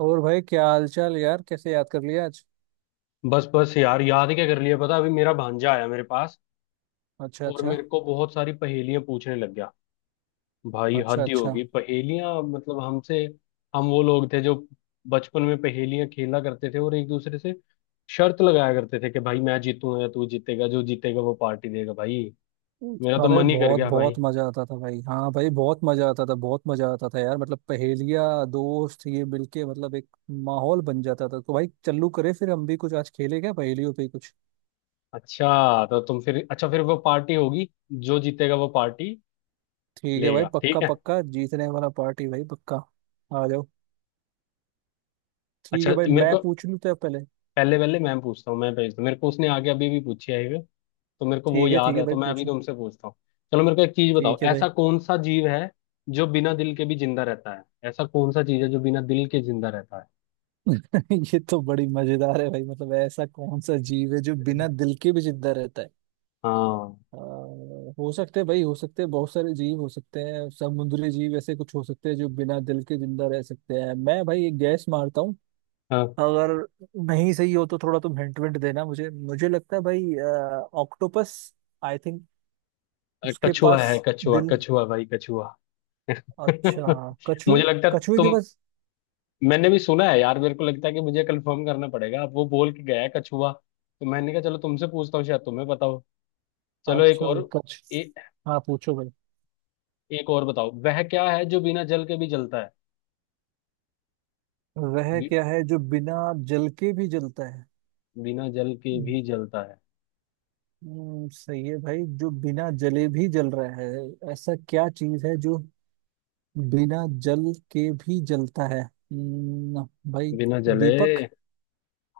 और भाई, क्या हाल चाल यार? कैसे याद कर लिया आज? बस बस यार, याद क्या कर लिया? पता, अभी मेरा भांजा आया मेरे पास। अच्छा, और अच्छा। मेरे को बहुत सारी पहेलियां पूछने लग गया। भाई अच्छा, हद ही अच्छा। होगी, पहेलियां मतलब हमसे। हम वो लोग थे जो बचपन में पहेलियां खेला करते थे, और एक दूसरे से शर्त लगाया करते थे कि भाई मैं जीतूंगा या तू जीतेगा, जो जीतेगा वो पार्टी देगा भाई। मेरा तो अरे मन ही कर बहुत गया बहुत भाई। मजा आता था भाई। हाँ भाई, बहुत मजा आता था, बहुत मजा आता था यार, मतलब पहेलियाँ, दोस्त ये मिलके, मतलब एक माहौल बन जाता था। तो भाई, चलू करे फिर हम भी कुछ आज खेले क्या, पहेलियों पे ही कुछ। अच्छा तो तुम फिर, अच्छा फिर वो पार्टी होगी, जो जीतेगा वो पार्टी ठीक है भाई, लेगा। पक्का ठीक है। पक्का, जीतने वाला पार्टी भाई, पक्का। आ जाओ। ठीक अच्छा है भाई, मेरे मैं को पूछ लूँ तो आप पहले? पहले, पहले मैं पूछता हूँ, मैं भेजता हूँ, मेरे को उसने आगे अभी भी पूछी है, तो मेरे को वो ठीक है, ठीक याद है है, तो भाई, मैं अभी पूछो। तुमसे पूछता हूँ। चलो मेरे को एक चीज बताओ, ठीक है भाई। ऐसा कौन सा जीव है जो बिना दिल के भी जिंदा रहता है? ऐसा कौन सा चीज है जो बिना दिल के जिंदा रहता है? ये तो बड़ी मजेदार है भाई। मतलब ऐसा कौन सा जीव है जो बिना दिल के भी जिंदा रहता है? हाँ आ, हो सकते हैं भाई, हो सकते हैं, बहुत सारे जीव हो सकते हैं, समुद्री जीव ऐसे कुछ हो सकते हैं जो बिना दिल के जिंदा रह सकते हैं। मैं भाई एक गैस मारता हूँ। हाँ, अगर नहीं सही हो तो थोड़ा तुम हिंट विंट देना मुझे मुझे लगता है भाई, ऑक्टोपस, आई थिंक, उसके कछुआ पास है, कछुआ दिल। कछुआ भाई कछुआ। अच्छा। मुझे कछुए, लगता है कछुए के तुम, पास। मैंने भी सुना है यार। मेरे को लगता है कि मुझे कंफर्म करना पड़ेगा, अब वो बोल के गया है कछुआ, तो मैंने कहा चलो तुमसे पूछता हूँ, शायद तुम्हें बताओ। चलो एक अच्छा भाई, और। कछ ए, हाँ, पूछो भाई। एक और बताओ, वह क्या है जो बिना जल के भी जलता है? वह बि, क्या है जो बिना जल के भी जलता है? बिना जल के हम्म, भी जलता है? सही है भाई, जो बिना जले भी जल रहा है। ऐसा क्या चीज है जो बिना जल के भी जलता है? भाई, बिना जले? दीपक।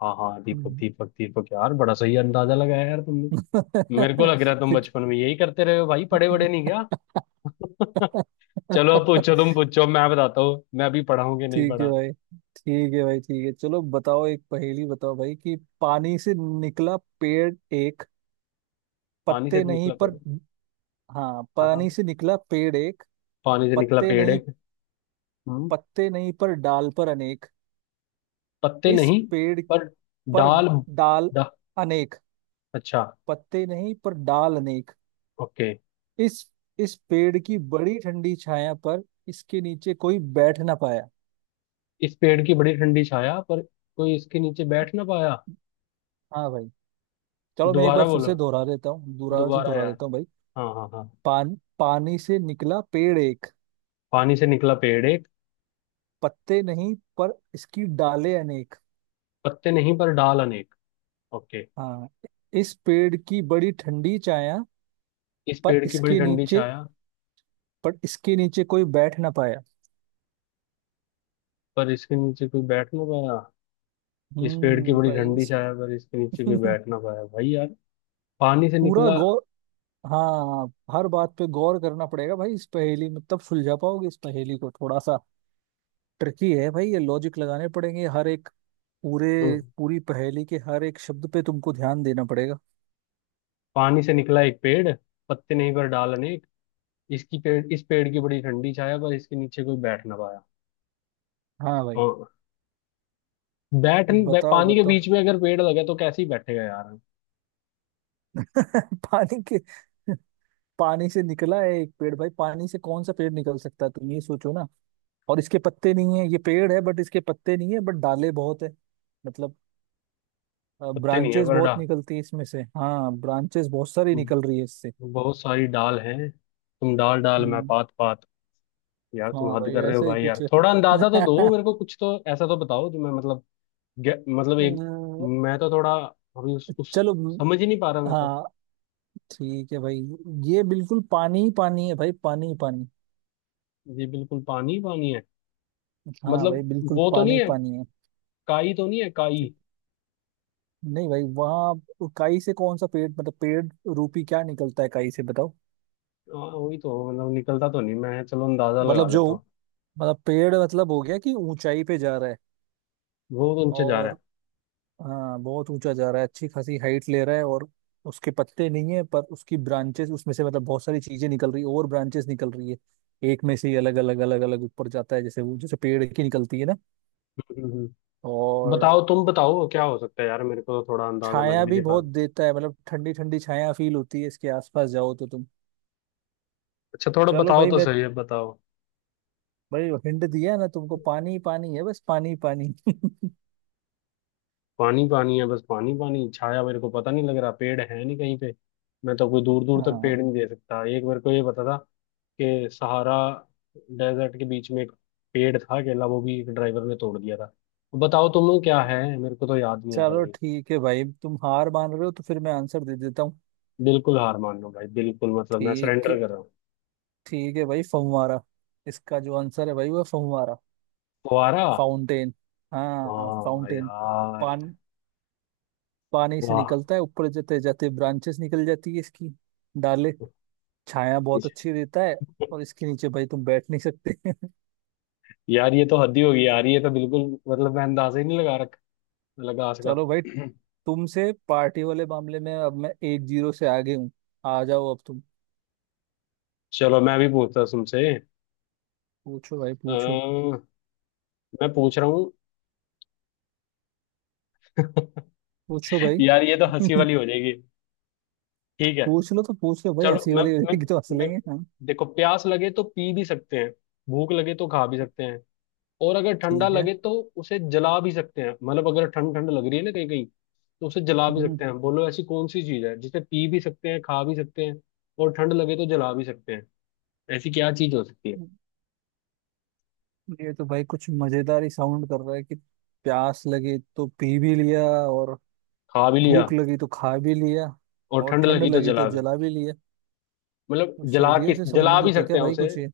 हाँ हाँ, दीपक हम्म, दीपक दीपक यार, बड़ा सही अंदाजा लगाया यार तुमने। मेरे को लग रहा है तुम क्योंकि। बचपन में यही करते रहे हो भाई, पढ़े बड़े नहीं क्या? चलो अब पूछो, तुम पूछो, मैं बताता हूँ, मैं भी पढ़ा हूँ कि नहीं ठीक है पढ़ा। भाई, ठीक है भाई, ठीक है। चलो बताओ एक पहेली, बताओ भाई कि पानी से निकला पेड़ एक, पानी से पत्ते नहीं निकला पर। पेड़ है। हाँ, हाँ हाँ, पानी से निकला पेड़ एक, पानी से निकला पत्ते पेड़ नहीं। एक। हम्म पत्ते नहीं, पर डाल पर अनेक। पत्ते इस नहीं पेड़ पर पर डाल, डाल डा, अनेक। अच्छा, पत्ते नहीं, पर डाल अनेक। ओके। इस इस पेड़ की बड़ी ठंडी छाया, पर इसके नीचे कोई बैठ ना पाया। इस पेड़ की बड़ी ठंडी छाया पर कोई इसके नीचे बैठ ना पाया। हाँ भाई, चलो मैं एक बार दोबारा फिर बोलो, से दोहरा देता हूँ, दोबारा से दोबारा दोहरा यार। देता हूँ भाई। हाँ हाँ हाँ। पानी से निकला पेड़ एक, पानी से निकला पेड़ एक, पत्ते नहीं, पर इसकी डालें अनेक। पत्ते नहीं पर डाल अनेक, ओके। हाँ। इस पेड़ की बड़ी ठंडी छाया, इस पर पेड़ की बड़ी इसके ठंडी नीचे छाया पर इसके नीचे कोई बैठ ना पाया। पर इसके नीचे कोई बैठ ना पाया। इस पेड़ की बड़ी भाई, ठंडी इस छाया पर इसके नीचे कोई बैठ ना पाया भाई यार। पानी से पूरा निकला। गौर हाँ, हर बात पे गौर करना पड़ेगा भाई इस पहेली में, तब सुलझा पाओगे इस पहेली को। थोड़ा सा ट्रिकी है भाई, ये लॉजिक लगाने पड़ेंगे हर एक, पूरे हम्म, पूरी पहेली के हर एक शब्द पे तुमको ध्यान देना पड़ेगा। पानी से निकला एक पेड़, पत्ते नहीं पर डाल अनेक। इसकी पेड़, इस पेड़ की बड़ी ठंडी छाया पर इसके नीचे कोई बैठ ना पाया। हाँ भाई, हाँ, बैठ नहीं- बै, बताओ पानी के बताओ। बीच में अगर पेड़ लगे तो कैसे ही बैठेगा यार। पानी के पानी से निकला है एक पेड़ भाई, पानी से कौन सा पेड़ निकल सकता है, तुम ये सोचो ना। और इसके पत्ते नहीं है, ये पेड़ है बट इसके पत्ते नहीं है, बट डाले बहुत है, मतलब पत्ते नहीं है ब्रांचेस पर डा, बहुत निकलती है इसमें से। हाँ, ब्रांचेस बहुत सारी निकल रही है इससे। बहुत सारी डाल हैं। तुम डाल डाल मैं हम्म। पात पात। यार तुम हाँ हद भाई, कर रहे हो वैसे ही भाई, कुछ यार है। थोड़ा अंदाजा तो दो मेरे को, कुछ तो ऐसा तो बताओ जो मैं मतलब। मतलब अ, एक, मैं तो थोड़ा अभी उस चलो, समझ ही नहीं पा रहा मैं तो। हाँ ठीक है भाई, ये बिल्कुल पानी ही पानी है भाई, पानी ही पानी। ये बिल्कुल पानी ही पानी है, हाँ भाई, मतलब बिल्कुल वो तो पानी नहीं ही है, पानी है। काई तो नहीं है काई? ठीक। नहीं भाई, वहाँ काई से कौन सा पेड़, मतलब पेड़ रूपी क्या निकलता है काई से, बताओ। हाँ वही तो, मतलब निकलता तो नहीं, मैं चलो अंदाजा लगा मतलब लेता जो, हूँ। मतलब पेड़, मतलब हो गया कि ऊंचाई पे जा रहा है। वो तो नीचे जा रहा और है। हाँ, बहुत ऊंचा जा रहा है, अच्छी खासी हाइट ले रहा है, और उसके पत्ते नहीं है, पर उसकी ब्रांचेस उसमें से, मतलब बहुत सारी चीजें निकल रही है और ब्रांचेस निकल रही है, एक में से ही अलग अलग अलग अलग ऊपर जाता है, जैसे वो जैसे पेड़ की निकलती है ना। हम्म, हम्म, हम्म। और बताओ तुम बताओ क्या हो सकता है यार, मेरे को तो थोड़ा अंदाजा लग छाया भी भी नहीं पा बहुत रहा। देता है, मतलब ठंडी ठंडी छाया फील होती है इसके आसपास, जाओ तो तुम। अच्छा थोड़ा चलो बताओ भाई, तो मैं सही है, बताओ। भाई हिंट दिया ना तुमको, पानी ही पानी है बस, पानी ही पानी। पानी पानी है बस, पानी पानी, छाया मेरे को पता नहीं लग रहा, पेड़ है नहीं कहीं पे। मैं तो कोई दूर दूर तक हाँ, पेड़ नहीं दे सकता, एक बार को ये पता था के सहारा डेजर्ट के बीच में एक पेड़ था केला, वो भी एक ड्राइवर ने तोड़ दिया था। बताओ तुम लोग क्या है, मेरे को तो याद नहीं आ रहा चलो भाई। ठीक है भाई, तुम हार मान रहे हो तो फिर मैं आंसर दे देता हूँ। बिल्कुल हार मान लो भाई, बिल्कुल मतलब मैं ठीक है, सरेंडर कर रहा हूँ। ठीक है भाई, फव्वारा। इसका जो आंसर है भाई, वो है फव्वारा, फुहारा? फाउंटेन। हाँ, हाँ फाउंटेन। यार। पान पानी से वाह। निकलता है, ऊपर जाते जाते ब्रांचेस निकल जाती है इसकी, डाले, छाया बहुत अच्छी देता है, और इसके नीचे भाई तुम बैठ नहीं सकते। यार ये तो हद ही होगी यार, ये तो बिल्कुल मतलब मैं अंदाजा ही नहीं लगा रख, लगा इसका। चलो भाई, तुमसे पार्टी वाले मामले में अब मैं 1-0 से आगे हूँ। आ जाओ अब तुम। चलो मैं भी पूछता हूँ तुमसे। पूछो भाई, पूछो, अ, मैं पूछ रहा हूँ। पूछो भाई। यार ये तो हंसी वाली हो जाएगी। ठीक है। पूछ लो तो पूछ लो भाई, चलो हंसी मैं वाली हो मैं जाएगी तो हंस मैं लेंगे, हाँ। देखो, प्यास लगे तो पी भी सकते हैं, भूख लगे तो खा भी सकते हैं, और अगर ठंडा ठीक है। लगे तो उसे जला भी सकते हैं। मतलब अगर ठंड ठंड लग रही है ना कहीं कहीं, तो उसे जला भी हम्म, सकते हैं। बोलो ऐसी कौन सी चीज है जिसे पी भी सकते हैं, खा भी सकते हैं, और ठंड लगे तो जला भी सकते हैं? ऐसी क्या चीज हो सकती है? हम्म। ये तो भाई कुछ मजेदार ही साउंड कर रहा है कि प्यास लगी तो पी भी लिया, और खा भी लिया, भूख लगी तो खा भी लिया, और और ठंड ठंड लगी तो लगी तो जला भी, जला भी लिया। मतलब तो जला सर्दियों किस, से जला भी संबंधित है सकते क्या हैं भाई उसे। कुछ ये?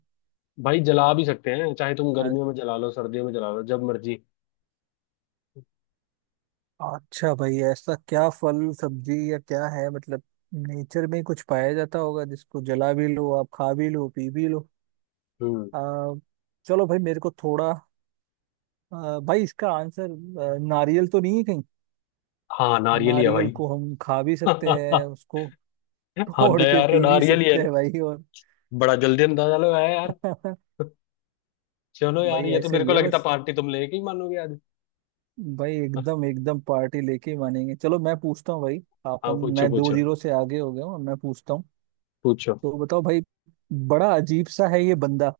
भाई जला भी सकते हैं, चाहे तुम गर्मियों में जला लो, सर्दियों में जला लो, जब मर्जी। अच्छा भाई, ऐसा क्या फल सब्जी या क्या है, मतलब नेचर में कुछ पाया जाता होगा जिसको जला भी लो, आप खा भी लो, पी भी लो। हम्म। आ, चलो भाई मेरे को थोड़ा, भाई इसका आंसर, नारियल तो नहीं है कहीं? हाँ नारियल ही है। नारियल को हम खा भी सकते हैं भाई उसको। हद तोड़ है के यार, पी भी नारियल ही है। सकते हैं भाई और। बड़ा जल्दी अंदाजा लगाया यार। चलो यार, भाई ये तो ऐसे मेरे ही को है लगता बस। पार्टी तुम लेके ही मानोगे आज। भाई, एकदम एकदम पार्टी लेके ही मानेंगे। चलो मैं पूछता हूँ भाई। हाँ, अपन पूछो मैं दो पूछो जीरो से आगे हो गया हूँ। मैं पूछता हूँ। पूछो। तो बताओ भाई, बड़ा अजीब सा है ये बंदा,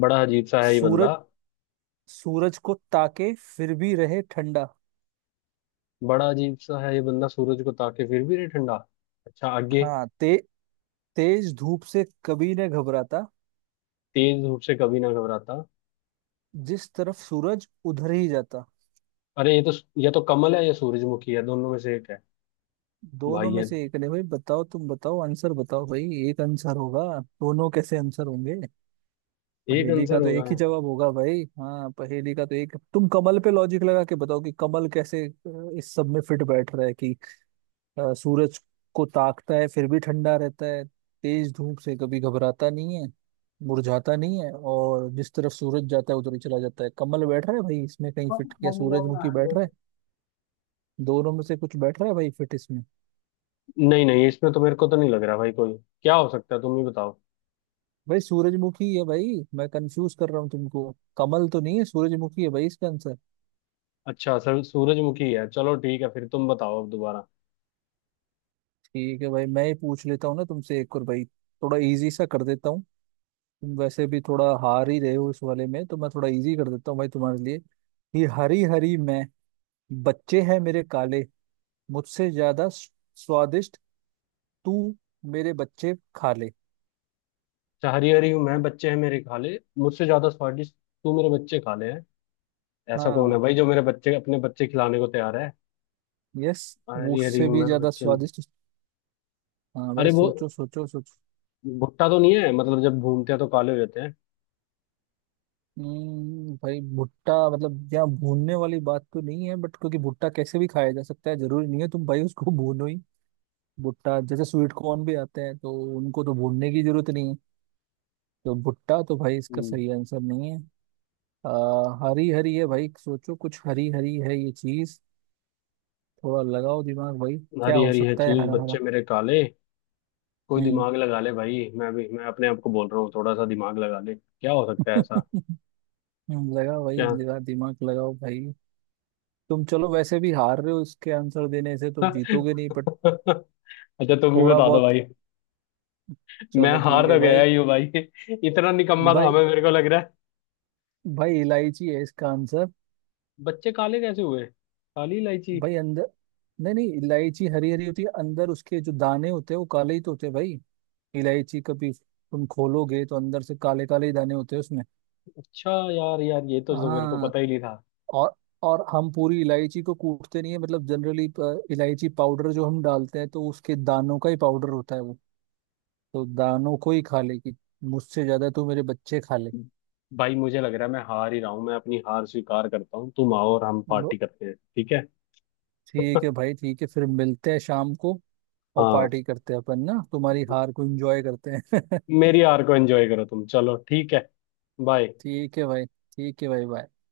बड़ा अजीब सा है ये सूरज, बंदा। सूरज को ताके फिर भी रहे ठंडा। बड़ा अजीब सा है ये बंदा सूरज को ताके फिर भी रहे ठंडा। अच्छा आगे। हाँ, तेज धूप से कभी न घबराता, तेज धूप से कभी ना घबराता। जिस तरफ सूरज उधर ही जाता। अरे ये तो, या तो कमल है या सूरजमुखी है, दोनों में से एक है। दोनों भाई में है, से एक ने भाई, बताओ तुम, बताओ आंसर, बताओ भाई। एक आंसर होगा, दोनों कैसे आंसर होंगे? एक पहेली का आंसर तो होगा एक ही है। जवाब होगा भाई। हाँ, पहेली का तो एक। तुम कमल पे लॉजिक लगा के बताओ कि कमल कैसे, इस सब में फिट बैठ रहा है कि। सूरज को ताकता है फिर भी ठंडा रहता है, तेज धूप से कभी घबराता नहीं है, मुरझाता नहीं है, और जिस तरफ सूरज जाता है उधर ही चला जाता है, कमल बैठ रहा है भाई इसमें कहीं फिट? क्या सूरजमुखी बैठ रहा है? दोनों में से कुछ बैठ रहा है भाई फिट इसमें? नहीं नहीं, इसमें तो मेरे को तो नहीं लग रहा भाई कोई, क्या हो सकता है तुम ही बताओ। भाई सूरजमुखी है भाई, मैं कंफ्यूज कर रहा हूँ तुमको। कमल तो नहीं है, सूरजमुखी है भाई इसका आंसर। अच्छा सर सूरजमुखी है, चलो ठीक है फिर, तुम बताओ अब दोबारा। ठीक है भाई, मैं ही पूछ लेता हूँ ना तुमसे एक और भाई, थोड़ा इजी सा कर देता हूँ। तुम वैसे भी थोड़ा हार ही रहे हो इस वाले में, तो मैं थोड़ा इजी कर देता हूँ भाई तुम्हारे लिए। ये हरी हरी मैं, बच्चे हैं मेरे काले, मुझसे ज्यादा स्वादिष्ट, तू मेरे बच्चे खा ले। अच्छा हरी हरी हूँ मैं, बच्चे हैं मेरे, खा ले, मुझसे ज्यादा स्वादिष्ट तू मेरे बच्चे खा ले। ऐसा कौन है हाँ, भाई जो मेरे बच्चे अपने बच्चे खिलाने को तैयार है? यस। हरी हरी मुझसे हूँ भी मैं ज्यादा बच्चे में। स्वादिष्ट। हाँ भाई, अरे वो सोचो, सोचो, सोचो। भुट्टा तो नहीं है, मतलब जब भूनते हैं तो काले हो जाते हैं। भाई, भुट्टा, मतलब यहाँ भूनने वाली बात तो नहीं है बट, क्योंकि भुट्टा कैसे भी खाया जा सकता है, जरूरी नहीं है तुम भाई उसको भूनो ही। भुट्टा जैसे स्वीट कॉर्न भी आते हैं, तो उनको तो भूनने की जरूरत नहीं है। तो भुट्टा तो भाई इसका हम्म, सही आंसर नहीं है। आ, हरी हरी है भाई, सोचो कुछ हरी हरी है ये चीज। थोड़ा लगाओ दिमाग भाई। क्या हरी हो हरी है सकता है चूज, हरा बच्चे हरा? मेरे काले। कोई हम्म। दिमाग लगा ले भाई, मैं भी मैं अपने आप को बोल रहा हूँ, थोड़ा सा दिमाग लगा ले, क्या हो सकता है ऐसा? लगा भाई, क्या? लगा, दिमाग लगाओ भाई। तुम चलो वैसे भी हार रहे हो, इसके आंसर देने से तुम जीतोगे नहीं बट, अच्छा तुम भी थोड़ा बता दो बहुत। भाई। मैं चलो हार ठीक है तो गया भाई। ही हूँ भाई, इतना निकम्मा था भाई, मैं, मेरे को लग रहा है। भाई, इलायची है इसका आंसर। बच्चे काले कैसे हुए? काली इलायची? भाई अंदर, नहीं नहीं, इलायची हरी हरी होती है, अंदर उसके जो दाने होते हैं वो काले ही तो होते हैं भाई। इलायची कभी तुम खोलोगे तो अंदर से काले काले ही दाने होते हैं उसमें। अच्छा यार यार, ये तो जो मेरे को हाँ, पता ही नहीं था। और और हम पूरी इलायची को कूटते नहीं है, मतलब जनरली। इलायची पाउडर जो हम डालते हैं तो उसके दानों का ही पाउडर होता है वो। तो दानों को ही खा लेगी, मुझसे ज्यादा तो मेरे बच्चे खा ले। भाई मुझे लग रहा है मैं हार ही रहा हूँ, मैं अपनी हार स्वीकार करता हूँ, तुम आओ और हम लो, पार्टी करते हैं, ठीक है? ठीक है भाई, ठीक है। फिर मिलते हैं शाम को, और हाँ, पार्टी करते हैं अपन ना, तुम्हारी हार को एंजॉय करते हैं। मेरी हार को एंजॉय करो तुम, चलो ठीक है। बाय। ठीक है भाई, ठीक है भाई, बाय।